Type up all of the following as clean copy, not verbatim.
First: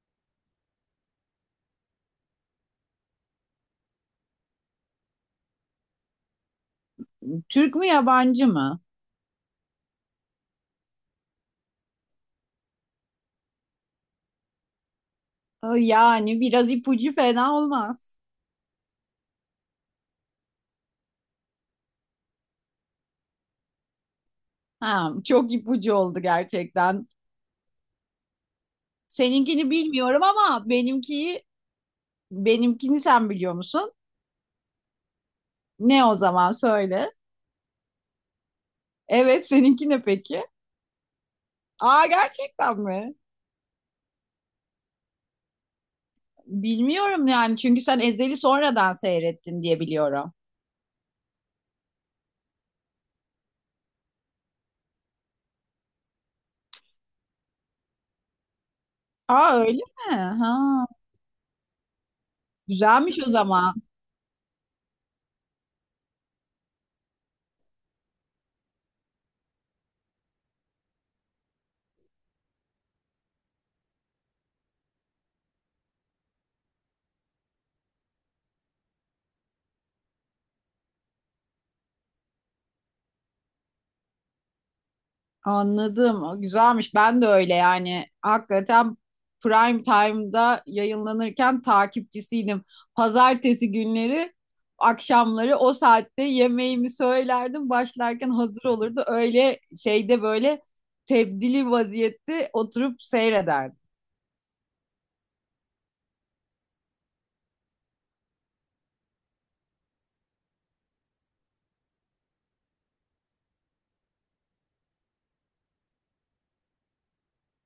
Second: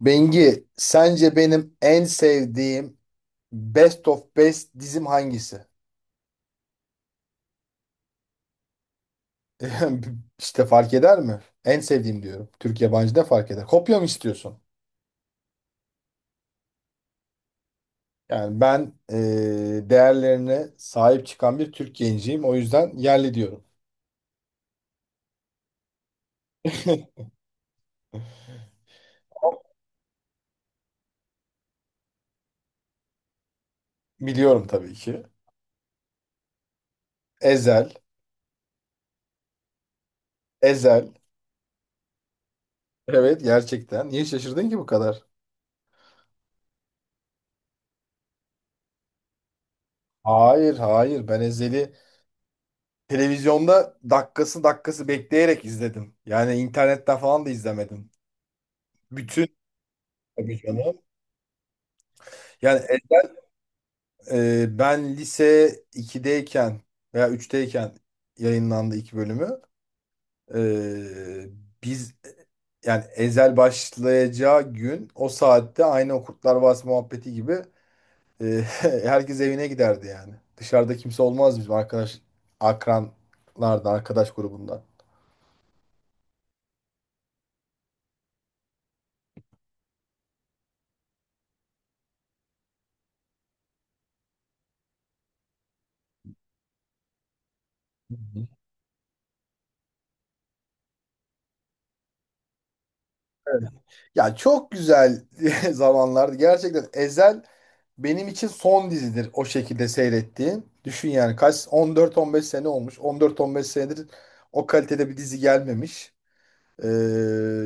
Bengi, sence benim en sevdiğim Best of Best dizim hangisi? Türk mü yabancı mı? İşte fark eder mi? En sevdiğim diyorum. Türk yabancı da fark eder. Kopya mı istiyorsun? Yani biraz ipucu fena olmaz. Yani ben değerlerine sahip çıkan bir Türk genciyim. O yüzden yerli diyorum. Ha, çok ipucu oldu gerçekten. Seninkini bilmiyorum ama benimkini sen biliyor musun? Biliyorum tabii ki. Ne o zaman söyle. Ezel, Evet seninki ne peki? Ezel. Aa gerçekten mi? Evet, gerçekten. Niye şaşırdın ki bu kadar? Bilmiyorum yani çünkü sen Ezel'i sonradan seyrettin diye biliyorum. Hayır, hayır. Ben Ezel'i televizyonda dakikası dakikası bekleyerek izledim. Yani internetten falan da izlemedim. Aa Bütün öyle mi? tabii Ha, canım. Yani güzelmiş o elden, zaman. Ben lise 2'deyken veya 3'teyken yayınlandı iki bölümü. E, biz yani Ezel başlayacağı gün o saatte aynı o Kurtlar Vadisi muhabbeti gibi herkes evine giderdi yani. Dışarıda kimse olmaz bizim arkadaş akranlardan, arkadaş grubundan. Anladım. O güzelmiş. Ben de öyle yani. Hakikaten prime time'da yayınlanırken takipçisiydim. Pazartesi günleri akşamları o saatte yemeğimi söylerdim. Hı Başlarken hı. hazır olurdu. Öyle şeyde böyle tebdili vaziyette oturup seyrederdim. Ya, çok güzel zamanlardı. Gerçekten Ezel benim için son dizidir o şekilde seyrettiğim. Düşün yani kaç, 14-15 sene olmuş. 14-15 senedir o kalitede bir dizi gelmemiş. Ee,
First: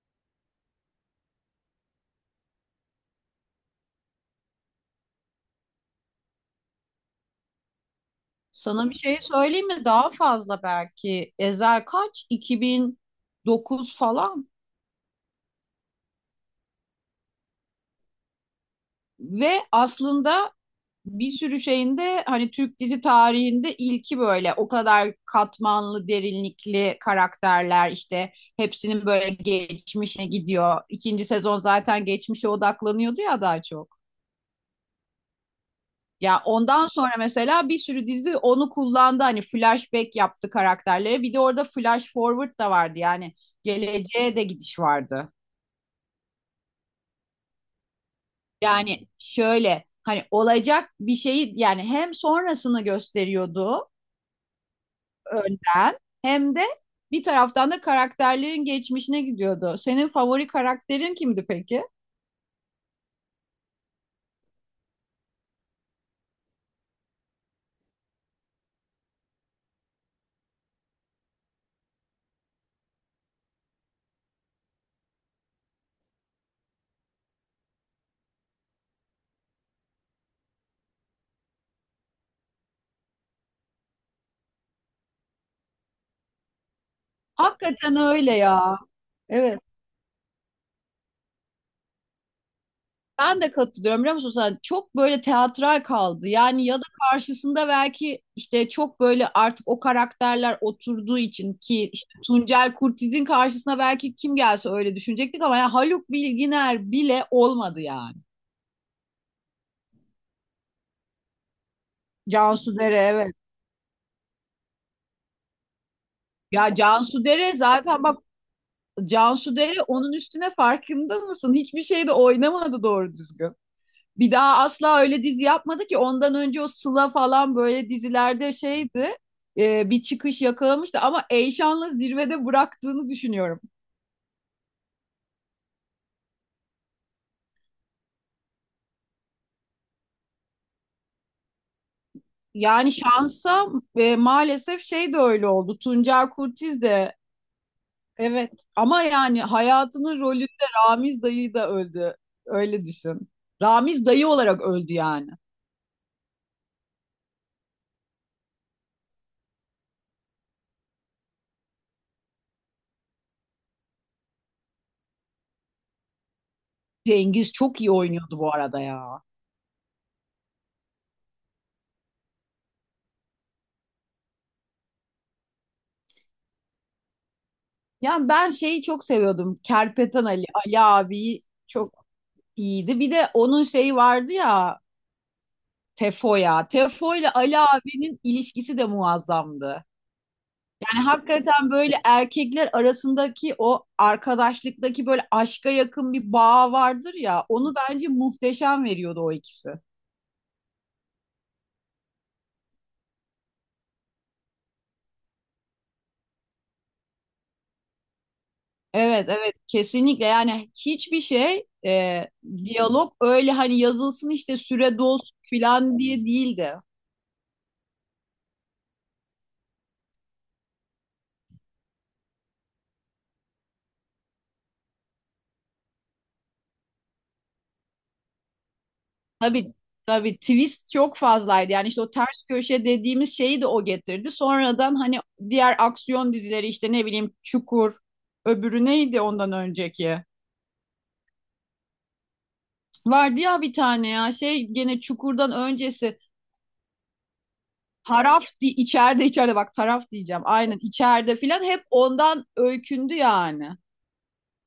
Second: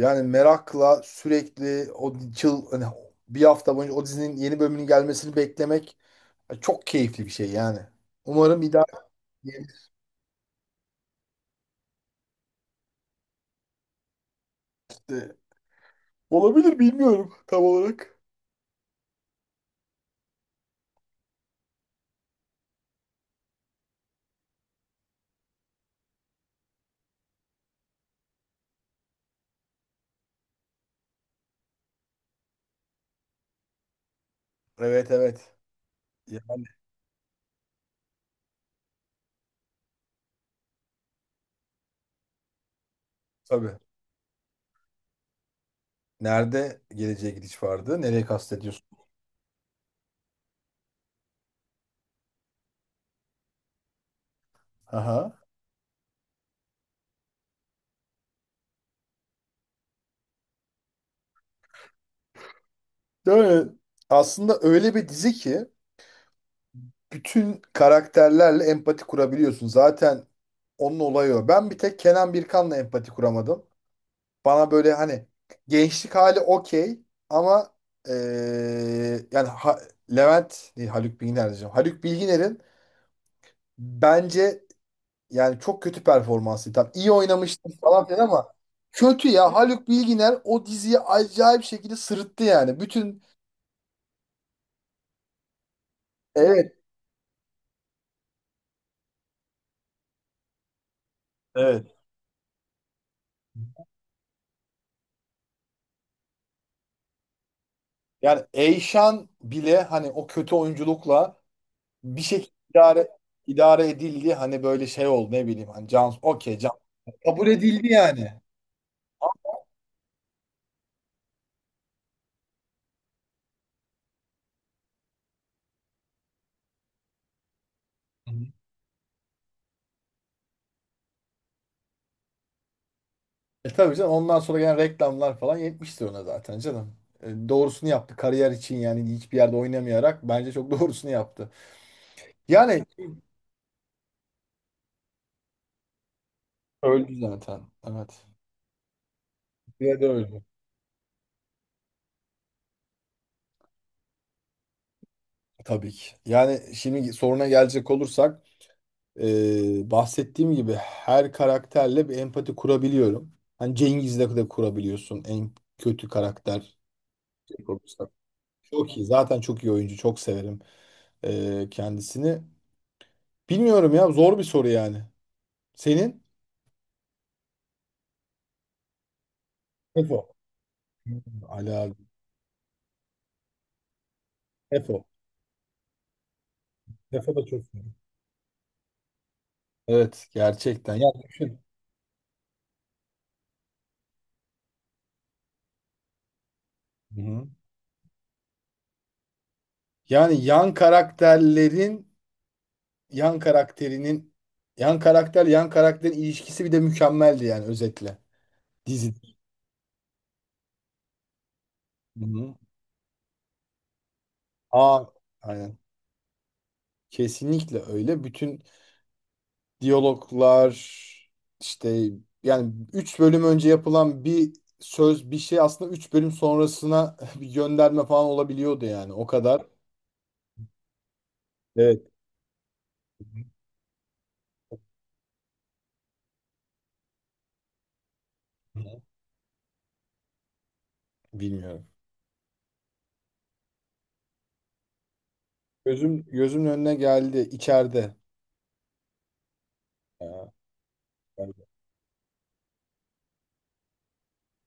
yani merakla sürekli hani bir hafta boyunca o dizinin yeni bölümünün gelmesini beklemek çok keyifli bir şey yani. Umarım bir daha Sana bir şey söyleyeyim mi? yenisi Daha fazla belki. Ezel kaç? 2009 falan. olabilir, bilmiyorum tam olarak. Ve aslında bir sürü şeyinde hani Türk dizi tarihinde ilki böyle o kadar katmanlı, derinlikli karakterler işte hepsinin böyle geçmişe gidiyor. İkinci sezon zaten geçmişe odaklanıyordu ya daha çok. Evet, evet. Ya, Ya ondan sonra mesela bir sürü dizi onu kullandı hani flashback yaptı karakterlere. Bir de orada flash forward da vardı yani tabii. geleceğe de gidiş vardı. Nerede geleceğe gidiş vardı? Nereye kastediyorsun? Yani şöyle hani olacak bir şeyi yani hem sonrasını gösteriyordu Aha. önden hem de bir taraftan da karakterlerin geçmişine gidiyordu. Senin favori karakterin kimdi peki? Böyle aslında öyle bir dizi ki bütün karakterlerle empati kurabiliyorsun. Zaten onun olayı o. Ben bir tek Kenan Birkan'la empati kuramadım. Bana böyle hani gençlik hali okey ama yani Levent değil, Haluk Bilginer diyeceğim. Haluk Bilginer'in bence yani çok kötü performansı. Tam iyi oynamıştı Hakikaten falan filan öyle ama ya. kötü ya. Evet. Haluk Bilginer o diziyi acayip şekilde sırıttı yani. Bütün. Ben de katılıyorum biliyor musun sen? Çok böyle teatral kaldı. Yani Evet. ya da karşısında belki işte çok böyle artık o karakterler oturduğu için ki Evet. işte Tuncel Kurtiz'in karşısına belki kim gelse öyle düşünecektik ama ya Haluk Bilginer bile olmadı yani. Yani Eyşan bile hani o kötü oyunculukla bir şekilde Cansu Dere, idare, evet. idare edildi. Hani böyle şey oldu, ne bileyim. Hani Can, okey, Can Ya Cansu kabul Dere edildi zaten bak, yani. Cansu Dere onun üstüne farkında mısın? Hiçbir şeyde oynamadı doğru düzgün. Bir daha asla öyle dizi yapmadı ki ondan önce o Sıla falan böyle Hı hı. dizilerde şeydi. Bir çıkış yakalamıştı ama Eyşan'la zirvede bıraktığını düşünüyorum. E tabii canım, ondan sonra gelen reklamlar falan yetmiştir ona zaten canım. Doğrusunu yaptı. Kariyer için yani hiçbir yerde oynamayarak bence çok doğrusunu yaptı. Yani Yani şansa maalesef şey de öyle oldu. Tuncer Kurtiz de, öldü zaten. Evet. evet, ama yani Bir de hayatının öldü. rolünde Ramiz dayı da öldü. Öyle düşün. Ramiz dayı olarak öldü yani. Tabii ki. Yani şimdi soruna gelecek olursak bahsettiğim gibi her karakterle bir empati kurabiliyorum. Hani Cengiz'le de kurabiliyorsun, en kötü karakter. Cengiz çok iyi oynuyordu bu arada Çok iyi. ya. Zaten çok iyi oyuncu. Çok severim kendisini. Bilmiyorum ya. Zor bir soru yani. Senin? Yani ben şeyi çok seviyordum. Tefo. Kerpeten Ali, Ali Hmm, abi Ali abi. çok iyiydi. Bir de onun şeyi vardı ya, Tefo. Tefo'ya. Tefo ile Tefo da Ali çok iyi. abinin ilişkisi de muazzamdı. Evet. Gerçekten. Yani Ya düşün. hakikaten böyle erkekler arasındaki o arkadaşlıktaki böyle aşka yakın bir bağ vardır Hı ya. hı. Onu bence muhteşem veriyordu o ikisi. Yani yan karakterlerin yan karakterinin yan karakter yan karakterin ilişkisi bir de mükemmeldi yani, özetle. Dizi. Evet, evet, kesinlikle yani hiçbir şey Hı hı. diyalog öyle hani yazılsın işte süre Aa, dolsun aynen. filan diye değildi. Kesinlikle öyle. Bütün diyaloglar işte, yani 3 bölüm önce yapılan bir söz bir şey aslında üç bölüm sonrasına bir gönderme falan olabiliyordu yani. O kadar. Tabii tabii twist çok fazlaydı. Yani işte o Evet. ters köşe dediğimiz şeyi de o getirdi. Sonradan hani diğer aksiyon dizileri işte ne bileyim Çukur, öbürü neydi ondan önceki? Bilmiyorum. Vardı ya bir tane ya şey gene Çukur'dan öncesi Gözüm gözümün önüne geldi içeride. İçeride, içeride bak, taraf diyeceğim. Ya, Aynen içeride yani- filan hep ondan öykündü yani.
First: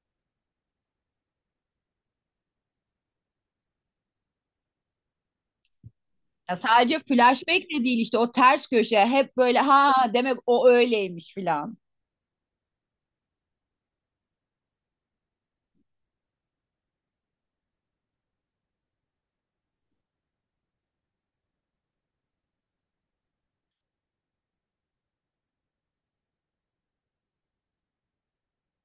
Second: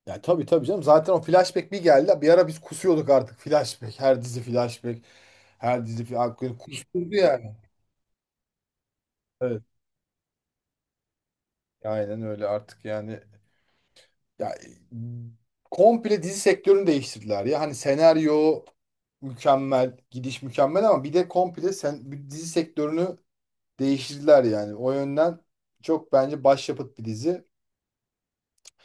ya tabii, tabii canım. Zaten o flashback bir geldi. Bir ara biz kusuyorduk artık flashback. Her dizi flashback. Her dizi Ya flashback. sadece Kusturdu yani. flashback de değil işte o ters köşe hep böyle Evet. ha demek o öyleymiş filan. Aynen öyle artık yani. Ya, komple dizi sektörünü değiştirdiler ya. Hani senaryo mükemmel, gidiş mükemmel, ama bir de bir dizi sektörünü değiştirdiler yani. O yönden çok bence başyapıt bir dizi.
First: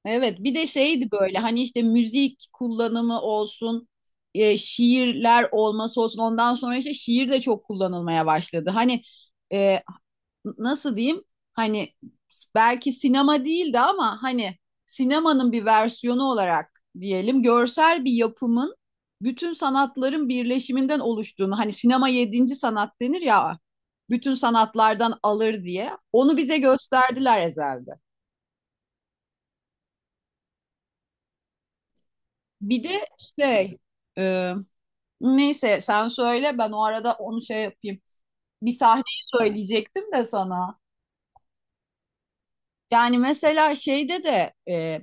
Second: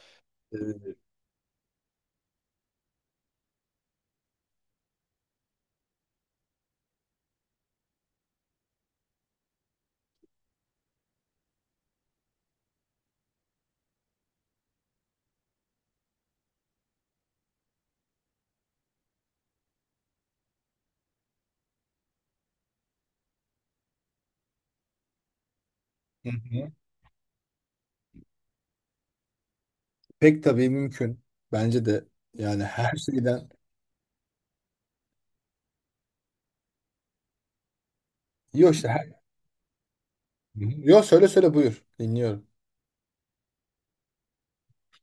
Evet bir de Ee, şeydi böyle hani işte müzik kullanımı olsun, şiirler olması olsun, ondan sonra işte şiir de çok kullanılmaya başladı. Hani e, nasıl diyeyim, hani belki sinema değildi ama hani sinemanın bir versiyonu olarak diyelim görsel bir yapımın bütün sanatların birleşiminden oluştuğunu, hani sinema yedinci sanat denir ya, bütün sanatlardan alır diye Hı onu bize hı. gösterdiler Ezel'de. Pek tabii mümkün. Bence de, yani Bir her de şeyden. şey, e, neyse sen söyle, ben o arada onu şey yapayım. Bir Yok, işte sahneyi her... söyleyecektim de sana. Yok, söyle söyle, buyur. Dinliyorum. Yani mesela şeyde de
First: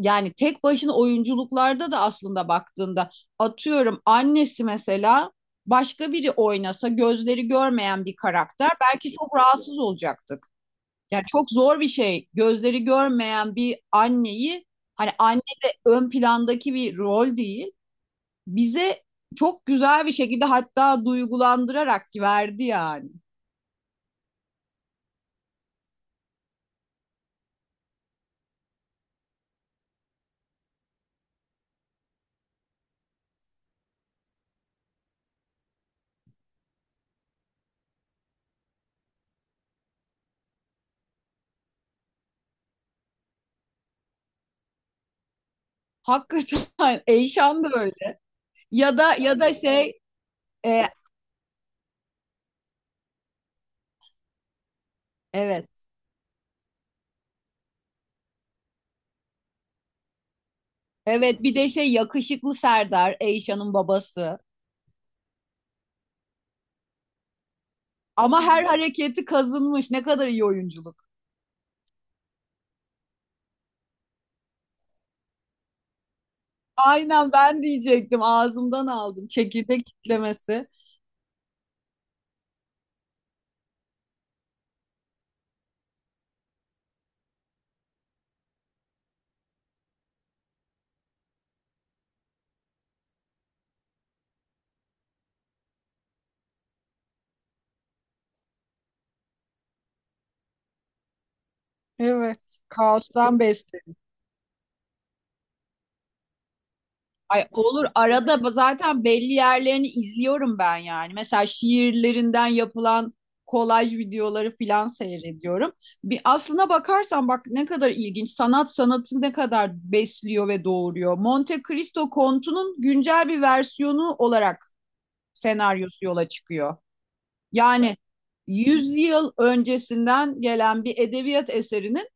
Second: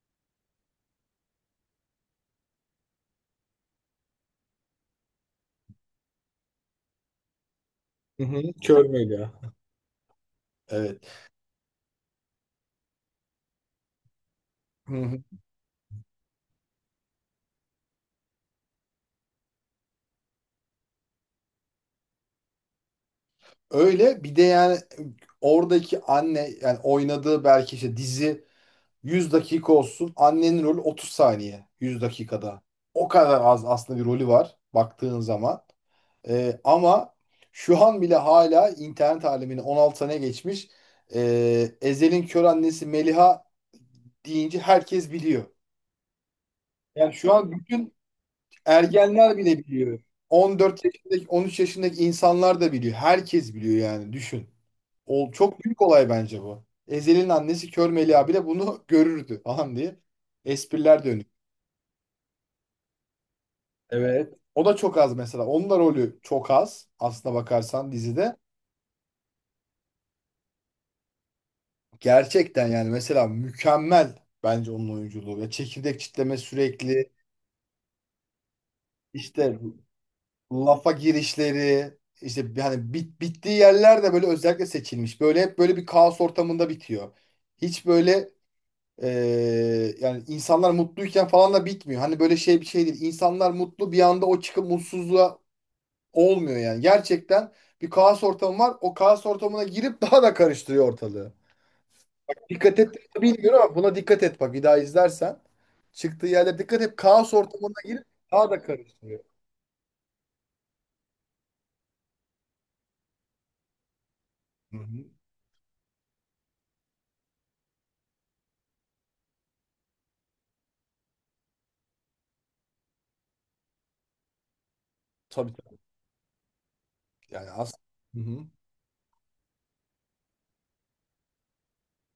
yani tek başına oyunculuklarda da aslında baktığında atıyorum annesi mesela, başka biri oynasa gözleri görmeyen bir Hı hı, karakter, kör müydü belki çok ya? rahatsız olacaktık. Evet. Yani çok zor bir şey gözleri görmeyen bir anneyi, Hı hani hı. anne de ön plandaki bir rol değil, bize çok güzel bir şekilde hatta duygulandırarak verdi yani. Öyle bir de yani oradaki anne yani oynadığı, belki işte dizi 100 dakika olsun. Annenin rolü 30 saniye 100 dakikada. O kadar az aslında bir rolü var baktığın zaman. Ama şu an bile hala internet alemine 16 sene geçmiş. Ezel'in kör annesi Meliha deyince herkes biliyor. Hakikaten Yani şu an Eyşan da bütün öyle. Ya da ergenler ya da bile biliyor. şey, On dört e, yaşındaki on üç yaşındaki insanlar da biliyor. Herkes biliyor yani, düşün. Çok evet. büyük olay bence bu. Ezel'in annesi Kör Melia bile bunu görürdü falan diye espriler dönüyor. Evet bir de şey, yakışıklı Serdar, Eyşan'ın Evet. babası. O da çok az mesela. Onun da rolü çok az aslına bakarsan dizide. Ama her hareketi kazınmış. Ne kadar iyi oyunculuk. Gerçekten yani mesela mükemmel bence onun oyunculuğu. Ya çekirdek çitleme sürekli, Aynen, ben diyecektim. Ağzımdan aldım. işte Çekirdek kitlemesi. lafa girişleri, işte hani bittiği yerler de böyle özellikle seçilmiş. Böyle hep böyle bir kaos ortamında bitiyor. Hiç böyle Ee, yani insanlar mutluyken falan da bitmiyor. Hani böyle şey, bir şey değil. İnsanlar mutlu bir anda o çıkıp mutsuzluğa olmuyor yani. Gerçekten bir kaos ortamı var. O kaos ortamına girip daha da karıştırıyor ortalığı. Evet. Dikkat et, Kaostan bilmiyorum ama buna beslenmiş. dikkat et bak bir daha izlersen. Çıktığı yerde dikkat et, kaos Ay ortamına olur, girip daha arada da zaten karıştırıyor. belli yerlerini izliyorum ben yani. Mesela şiirlerinden yapılan kolaj videoları Hı filan hı. seyrediyorum. Bir aslına bakarsan bak ne kadar ilginç. Sanat sanatı ne kadar besliyor ve doğuruyor. Monte Cristo Kontu'nun güncel bir versiyonu olarak Tabii, tabii. senaryosu yola çıkıyor. Yani aslında, Yani hı hı, 100 yıl öncesinden gelen bir edebiyat eserinin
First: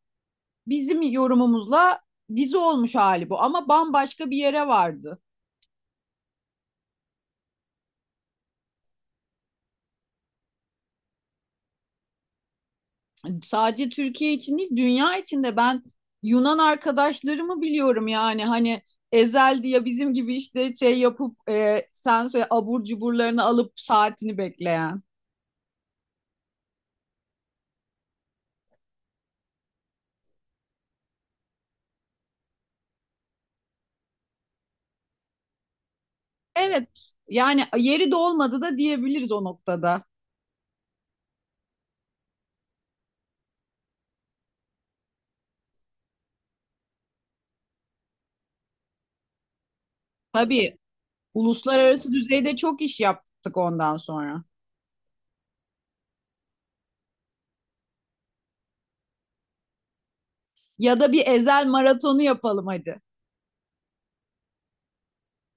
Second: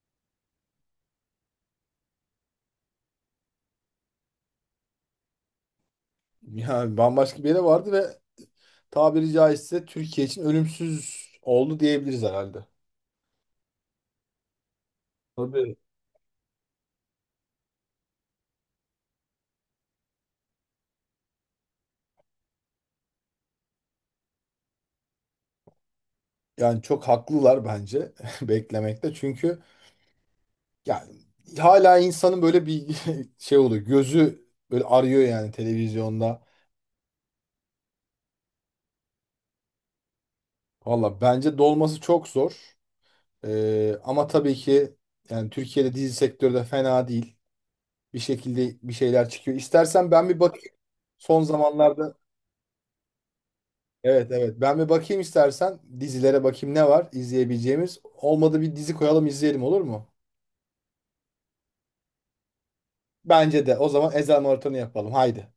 bizim yorumumuzla dizi olmuş hali bu ama bambaşka bir yere vardı. yani bambaşka bir yere vardı ve tabiri caizse Türkiye için ölümsüz oldu diyebiliriz herhalde. Sadece Türkiye için değil, dünya için de, Tabii. ben Yunan arkadaşlarımı biliyorum yani, hani Ezel diye bizim gibi işte şey yapıp sen söyle, abur cuburlarını alıp saatini bekleyen. Yani çok haklılar bence beklemekte. Çünkü yani hala insanın böyle bir şey oluyor. Gözü böyle arıyor yani televizyonda. Evet yani yeri de olmadı da diyebiliriz o noktada. Valla bence dolması çok zor. Ama tabii ki yani Türkiye'de dizi sektörü de fena değil. Bir şekilde bir şeyler çıkıyor. İstersen ben bir bakayım. Tabii Son uluslararası zamanlarda, düzeyde çok iş yaptık ondan evet sonra. evet, ben bir bakayım, istersen dizilere bakayım ne var izleyebileceğimiz. Olmadı bir dizi koyalım izleyelim, olur mu? Ya da bir Ezel maratonu yapalım hadi. Bence de. O zaman Ezel Marathonu yapalım. Haydi.